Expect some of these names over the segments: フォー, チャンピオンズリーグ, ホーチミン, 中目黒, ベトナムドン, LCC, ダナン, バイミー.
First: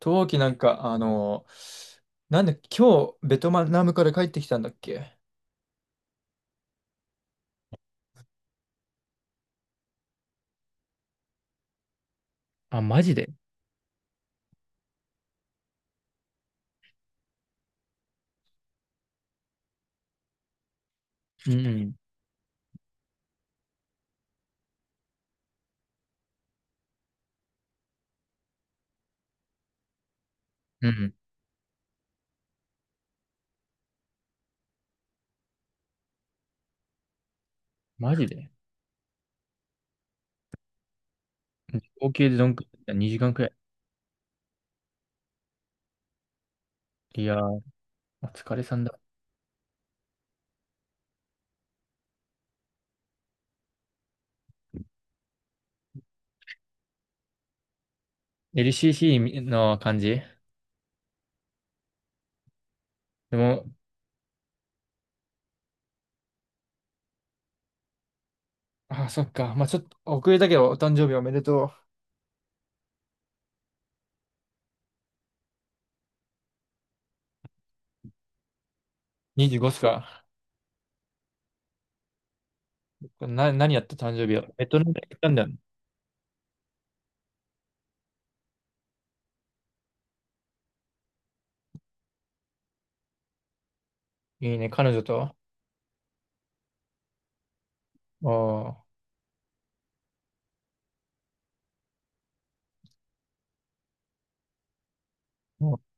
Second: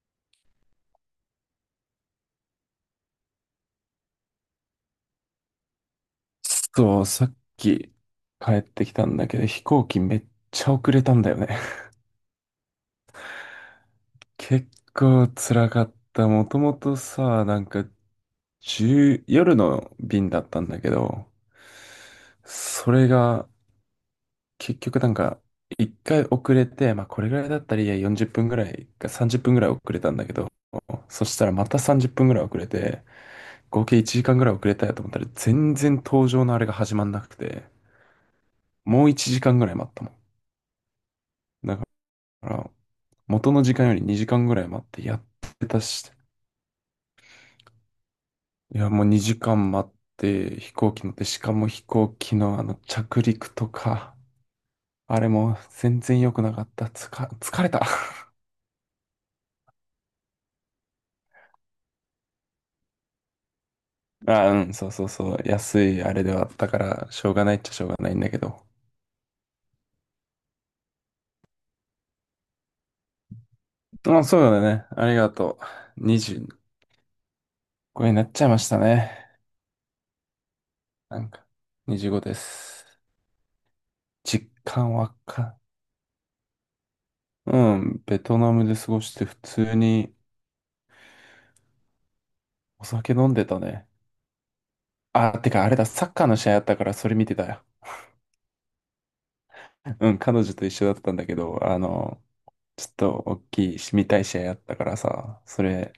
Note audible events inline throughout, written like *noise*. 陶器なんか、なんで、今日、ベトナムから帰ってきたんだっけ？そう、さっき帰ってきたんだけど、飛行機めっちゃ遅れたんだよね。*laughs* あ、マジで。結構辛かった。もともとさ、なんか、1夜の便だったんだけど、うんうん。それが、結局なんか、一回遅れて、まあこれぐらいだったらいいや、40分ぐらいか30分ぐらい遅れたんだけど、うん。そしたらまた30分ぐらい遅れて、合計1時間ぐらい遅れたやと思ったら、全然搭乗のあれが始まんなくて、マジで。もう1時間ぐらい待ったもん。合計でどだんかくら、らい？ 2 時間くら元い。の時間より2時間ぐらい待ってやってたし、いやー、お疲れさいんや、だ。もう2時間待って飛行機乗って、しかも飛行機の着陸とか、あれも全然良くなかった。つか、疲れた。LCC の感じでも、*laughs* あ、うん、そうそうそう。安いあれではあったから、しょうがないっちゃしょうがないんだけど。あ、そっか。まあちょっと遅れたけど、お誕生日おめでとう。まあ、そうだね。ありがとう。25になっちゃいましたね。25っすか。なんか、25です。何やった誕生日実を。ベトナム感行わったんだよね。かうん、ベトナムで過ごして普通にお酒飲んでたね。いいね、彼女と。あ、てかあれだ、サッカーの試合あったからそれ見てたよ。おー、うん、彼女と一緒だったんだけど、ちょっと大きいし、見たい試合あったからさ、そもれ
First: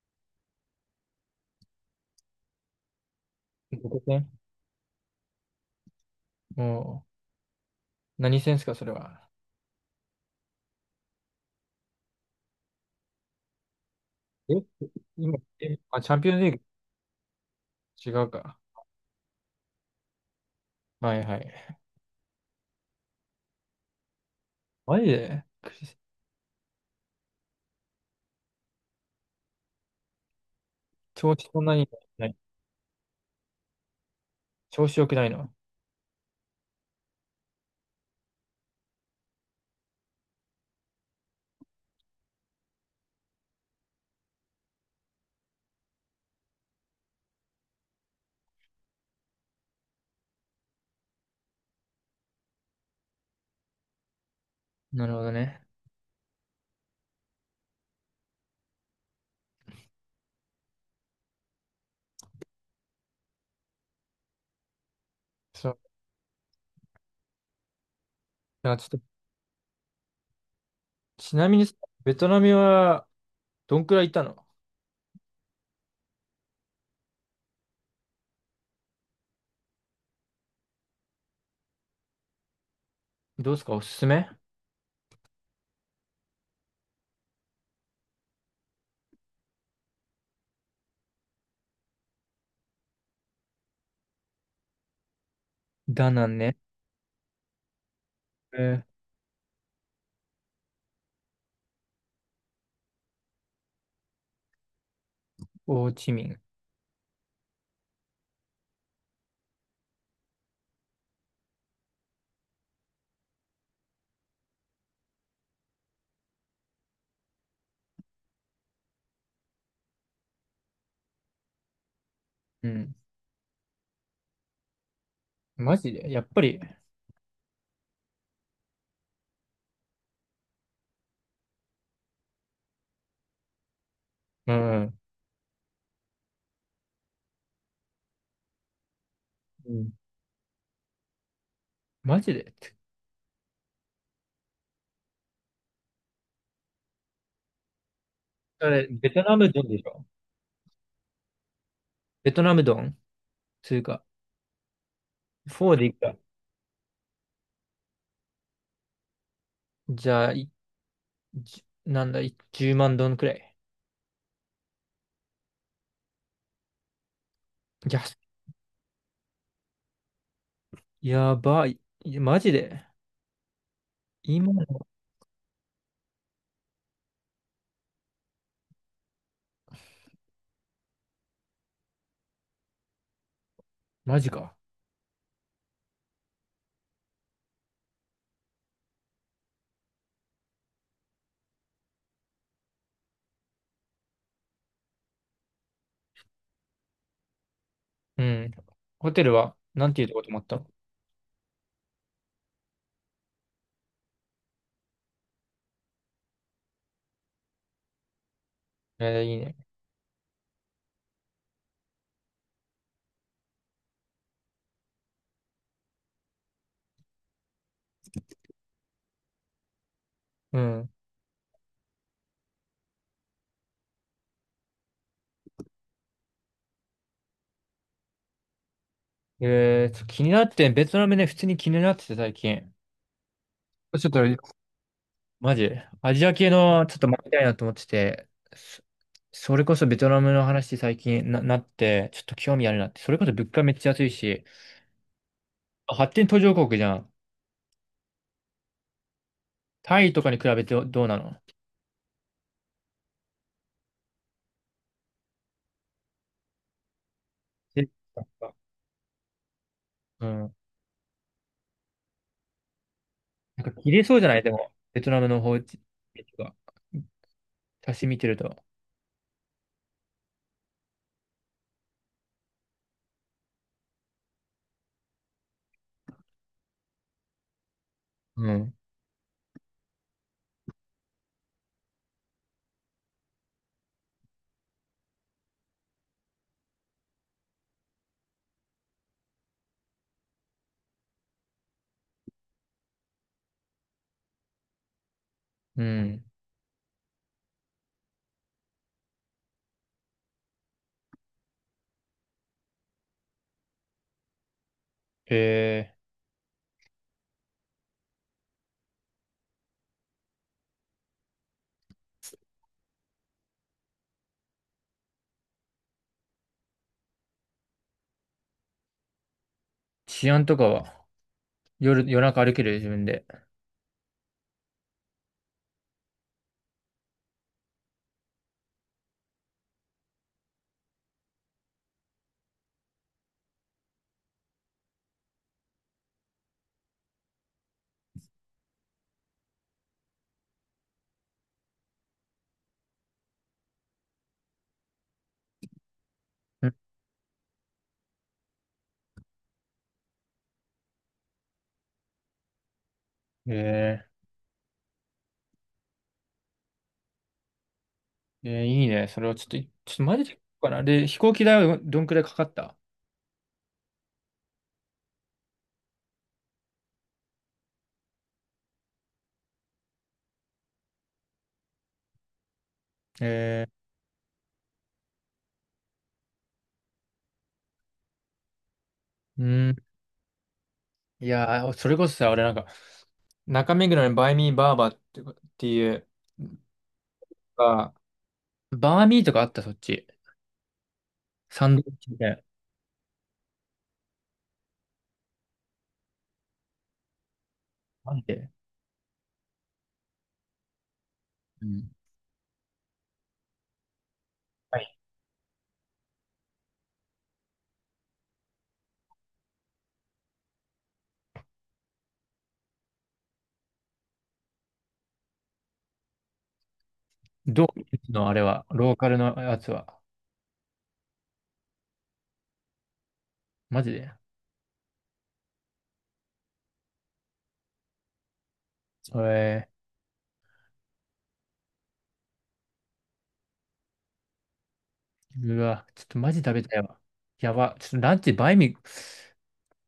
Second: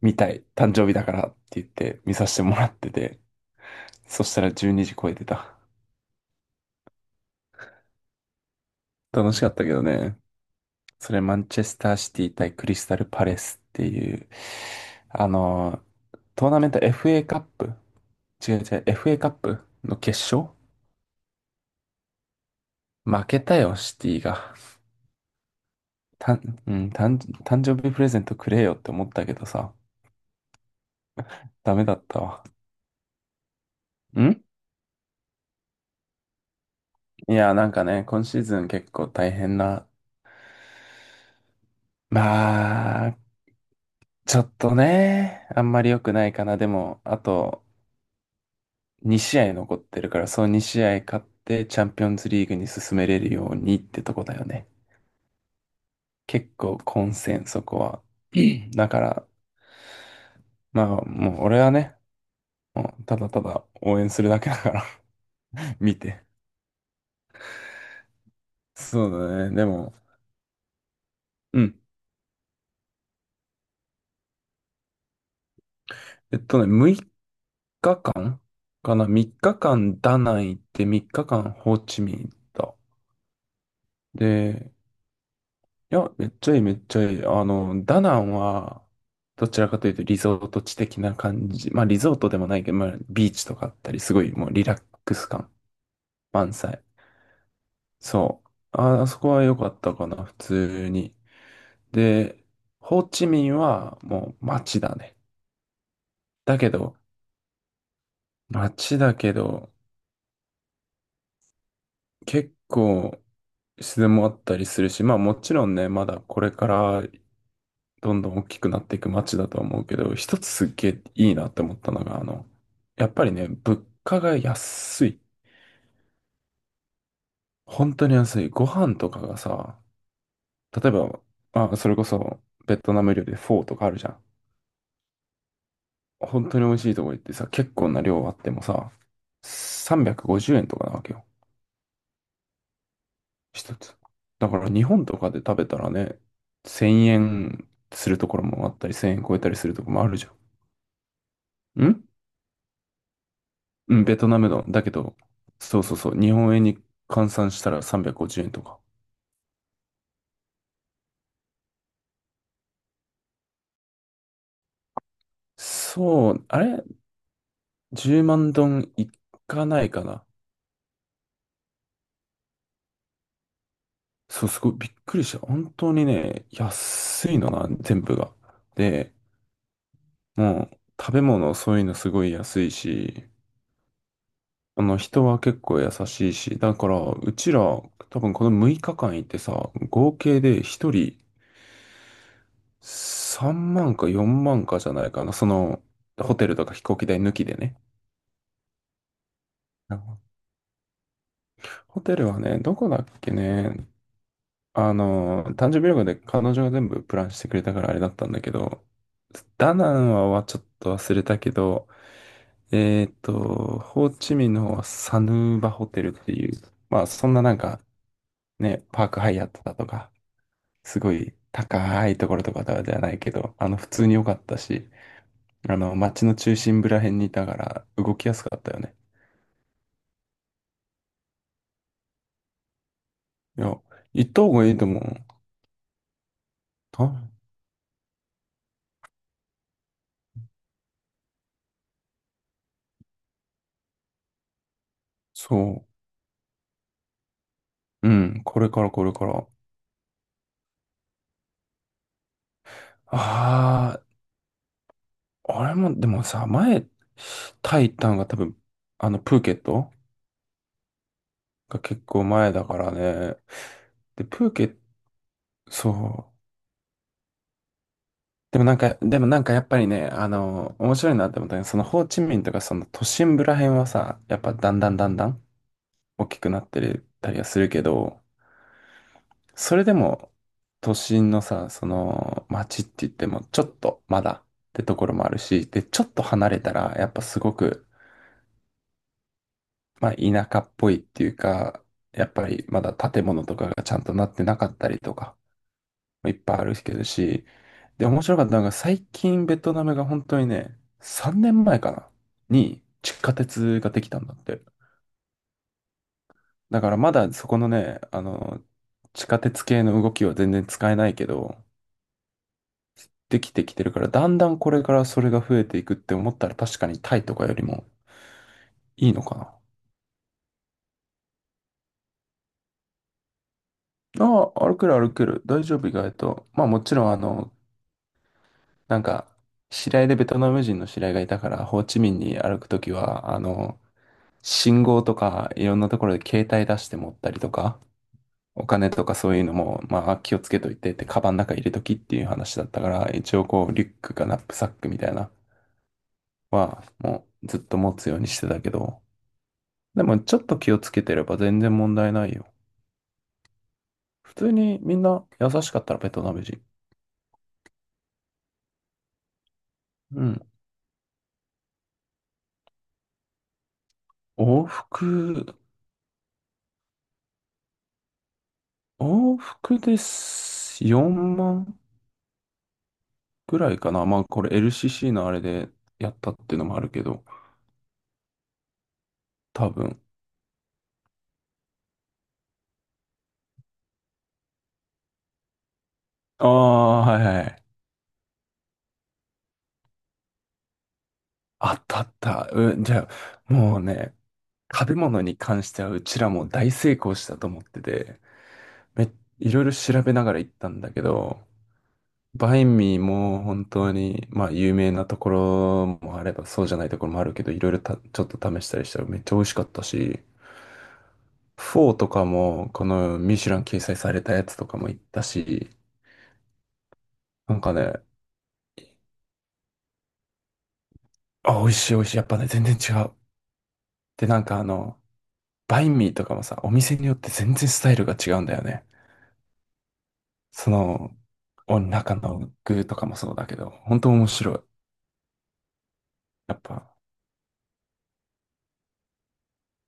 見たい、誕生日だからって言って見させてもらってて、う、どこそ戦したら12時超えてた。もう、何戦っすか、それは。楽しかったけどね。それマンチェスターシティ対クリスタルパレスっていう、え、あ今、の、チャンピオンズトーリーナメント FA カップグ違う違か。う違う、FA カップの決勝はいはい。負けたよ、シティが。マジで。クリスうん、誕生日プレゼントくれよって思ったけどさ、調子そんなダメに、だったない。わ。ん調子良くないの。いや、なんかね、今シーズン結構大変な、まあ、ちょっとね、あんまり良くないかな。でも、あと2試合残ってるから、そう2試合勝ってチャンピオンズリーグに進めれるようにってとこだよね。なるほどね。結構混戦、そこは。*clears throat* だから、まあ、もう俺はね、もうただただ応援するだけだから そう。*laughs* 見て。なんかちょっと、そうだね。でも、ちなみうにさ、ん。ベトナムはどんくらいいたの？6日間かな？ 3 日間ダナン行って、3日間ホーチミン行った。どうですか、おすすめ？で、いや、めっちゃいい、めっちゃいい。ダナンは、どちらかというとリゾート地的な感じ。まあ、リゾートでもないけど、まあ、ビーチとかあったり、すごいもうリラックス感ダナン満ね。載。そう。えー、あ、あそこは良かったかな、普通に。で、ホーチミンはもう街だね。ホーチミン。だけど、街だけど、結構自然もあったりするし、まあもちろんね、まだこれからどんどん大きくなっていく街だとは思うけど、一つすっげえいいなって思ったのが、うん。やっぱりね、物価が安い。マジでやっぱり、本当に安い。ご飯とかがさ、例えば、まあ、それこそベトナム料理でフォーとかあるじゃん。うん。本当に美味しいとこ行ってさ、結構な量あってもさ、うん、350円とかなわけよ。マジで。一つ。だから日本とかで食べたらね、1000円するところもああっれ、たり、ベ1000ト円超ナえたムりドすンるでとしころもょ？あるじゃん。ベトナムドンつううか、ん、ベトナムの。だけど、フォーそうでいそうくそか。う、日本円に換算したら350円とか。じゃあ、じなんだ、10万ドンくらい。そう、あれ？ や、10 万ドンいかないかな。やばい。いやマジでそう、今すの、ごいびっくりした。本当にね、安いのな、全部が。で、もう、食べ物、そういうのすごい安いし、マジか。人は結構優しいし、だから、うちら、多分この6日間行ってさ、合計で1人3万か4万かじゃないかな。ホテルとか飛行機代抜きでね。うん。ホテルは、なんていうとこ泊まったの？ホテルはね、どこだっけね。誕生日旅行で彼女が全部プランしてくれたからあれだったんだけど、いいね。ダナンはちょっと忘れたけど、ホーチミンの方はサヌーバホテルっていう、まあそんななんかね、パークハイアットだとか、うん。すごい高いところとかではないけど、普通に良かったし、街の中心部ら辺にいたから動きやすかったよね。気になって、ベトナムね、普通に気になってて最近。いや、ちょっと、行った方がいいと思う。マジ、アジア系のちょっとた回りたいなと思ってて、そそれこそベトナムの話最近なって、ちょっと興味あるなって、それこそ物価めっちゃ安いし、そ発展途上国じゃん。う。うん、これからこれから。タイとかに比べてどうなの？ああ、俺も、でもさ、前、タえイ行ったのが多分、プーケットうん。が結構前だからね。なんか切れそうで、じゃない、プでーケも、ット、ベトナムの方が、そう。私見てるでと。もなんか、でもなんかやっぱりね、面白いなって思ったのは、そのホーチミンとかその都心部ら辺はさ、やっぱだんだんだんだん大きくなってるたりはするけど、うん。それでも都心のさ、その街って言ってもちょっとまだってところもあるし、で、ちょっと離れたらやっぱすごく、まあ田舎っぽいっていうか、やっぱりまだ建物とかがちゃんとなってなかったりとか、うん。いっぱいあるけどし、で、面白かったのが最近ベトナムが本当にね、3年前かなに地下鉄ができたんだって。へえ。だからまだそこのね、地下鉄系の動きは全然使えないけど、できてきてるから、だんだんこれからそれが増えていくって思ったら確かにタイとかよりもいいのかな。治安とかは夜中歩ける自分で？ああ、歩ける歩ける。大丈夫意外と。まあもちろんなんか、知り合いでベトナム人の知り合いがいたから、ホーチミンに歩くときは、信号とかいろんなところで携帯出して持ったりとか、お金とかそういうのも、まあ気をつけといてって、カバンの中入れときっていう話だったから、一応こうリュックかナップサックみたいなうん。は、もうずっと持つようにしてたけど、でもちょっと気をつけてれば全然問題ないよ。え普通にみんな優しかったらベトナム人。いいね。それはちょっと、マうジで行こん。うかな。で、飛行機代はどんくらいかかった？往復、往復です4万ぐえらいかな。まあこれ LCC のあれでやったっていうのもあるけど、ー、う多ん。分。いやー、それこそさ、俺なんか、中目黒にバイミーバーバーってかっていう、ああ、はいはいあ、バーミーとかあった、そっち。サンあドイっッたあチっみたいた。うん、じゃあ、もうね、食べ物に関してはうちらも大成功したと思ってな。なて、んで。め、いろいろ調べながら行ったんだけど、うん。バインミーも本当に、まあ有は名い。なところもあればそうじゃないところもあるけど、いろいろ、ちょっと試したりしたらめっちゃ美味しかったし、フォーとかも、このミシュラン掲載されたやつとかも行ったし、なんどかね、うのあれは、ローカルのやつは？あ、美味しい美味しい。やっぱね、全然違う。マジで。で、なんか、バインミーとかもさ、お店によって全然スタイルが違うんだよね。えその、お中の具とかもそうだけど、本当面白い。ー、うわ、ちょっとマジ食やっべたいぱ、わ。やば。ちょっとランチバイミー、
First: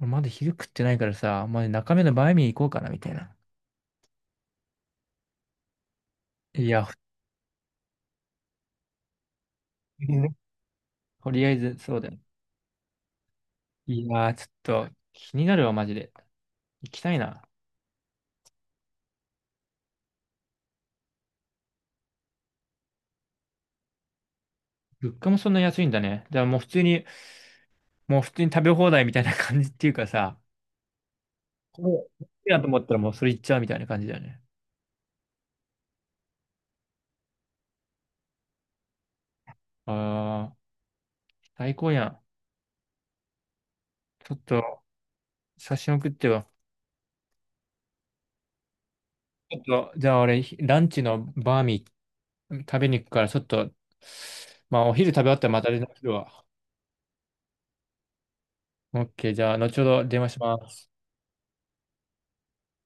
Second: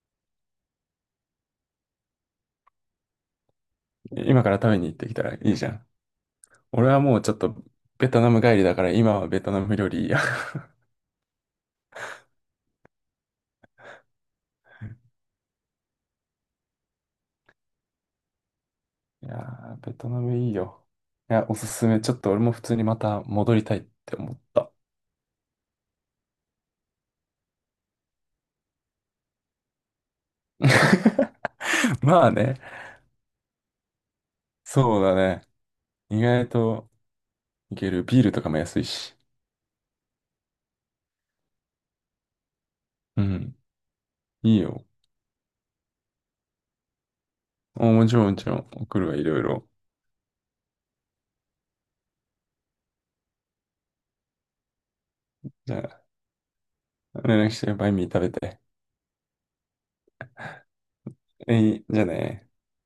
俺まだ昼食ってないからさ、まあ、中目のバイミー行こうかな、みたいな。今から食べに行ってきたらいいじゃん。いや、俺はもうちょっと、ベトナム帰りだから、今はベトナム料理いいや。*laughs* とりあえず、そうだよ。いやー、ちょっと、気になるわ、マジで。行きたいな。*laughs* いやー、ベトナムいいよ。いや、おすすめ。ちょっと俺も普通にまた戻りたいって思った。物価もそんな安いんだね。じゃあもう普通に、もう普通に食べ放題みたいな感じっていうかさ、こ *laughs* まれ、あいいね、なと思ったらもうそれ行っちゃうみたいな感じだよね。そうだね。意外といける。ビールとかも安いし。ああ、最高やん。うん、ちょっいいと、よ。写真送ってよ。もちろんもちろん、送るわ、いろいちょろ。っと、じゃあ俺、ランチのバーミー食べに行くから、ちょっと、まあお昼食べ終わったらまたじ連絡ゃするわ。あ、連絡して、バインミー食べて。オッケー、じゃあ後ほど電話します。えい、じゃあね。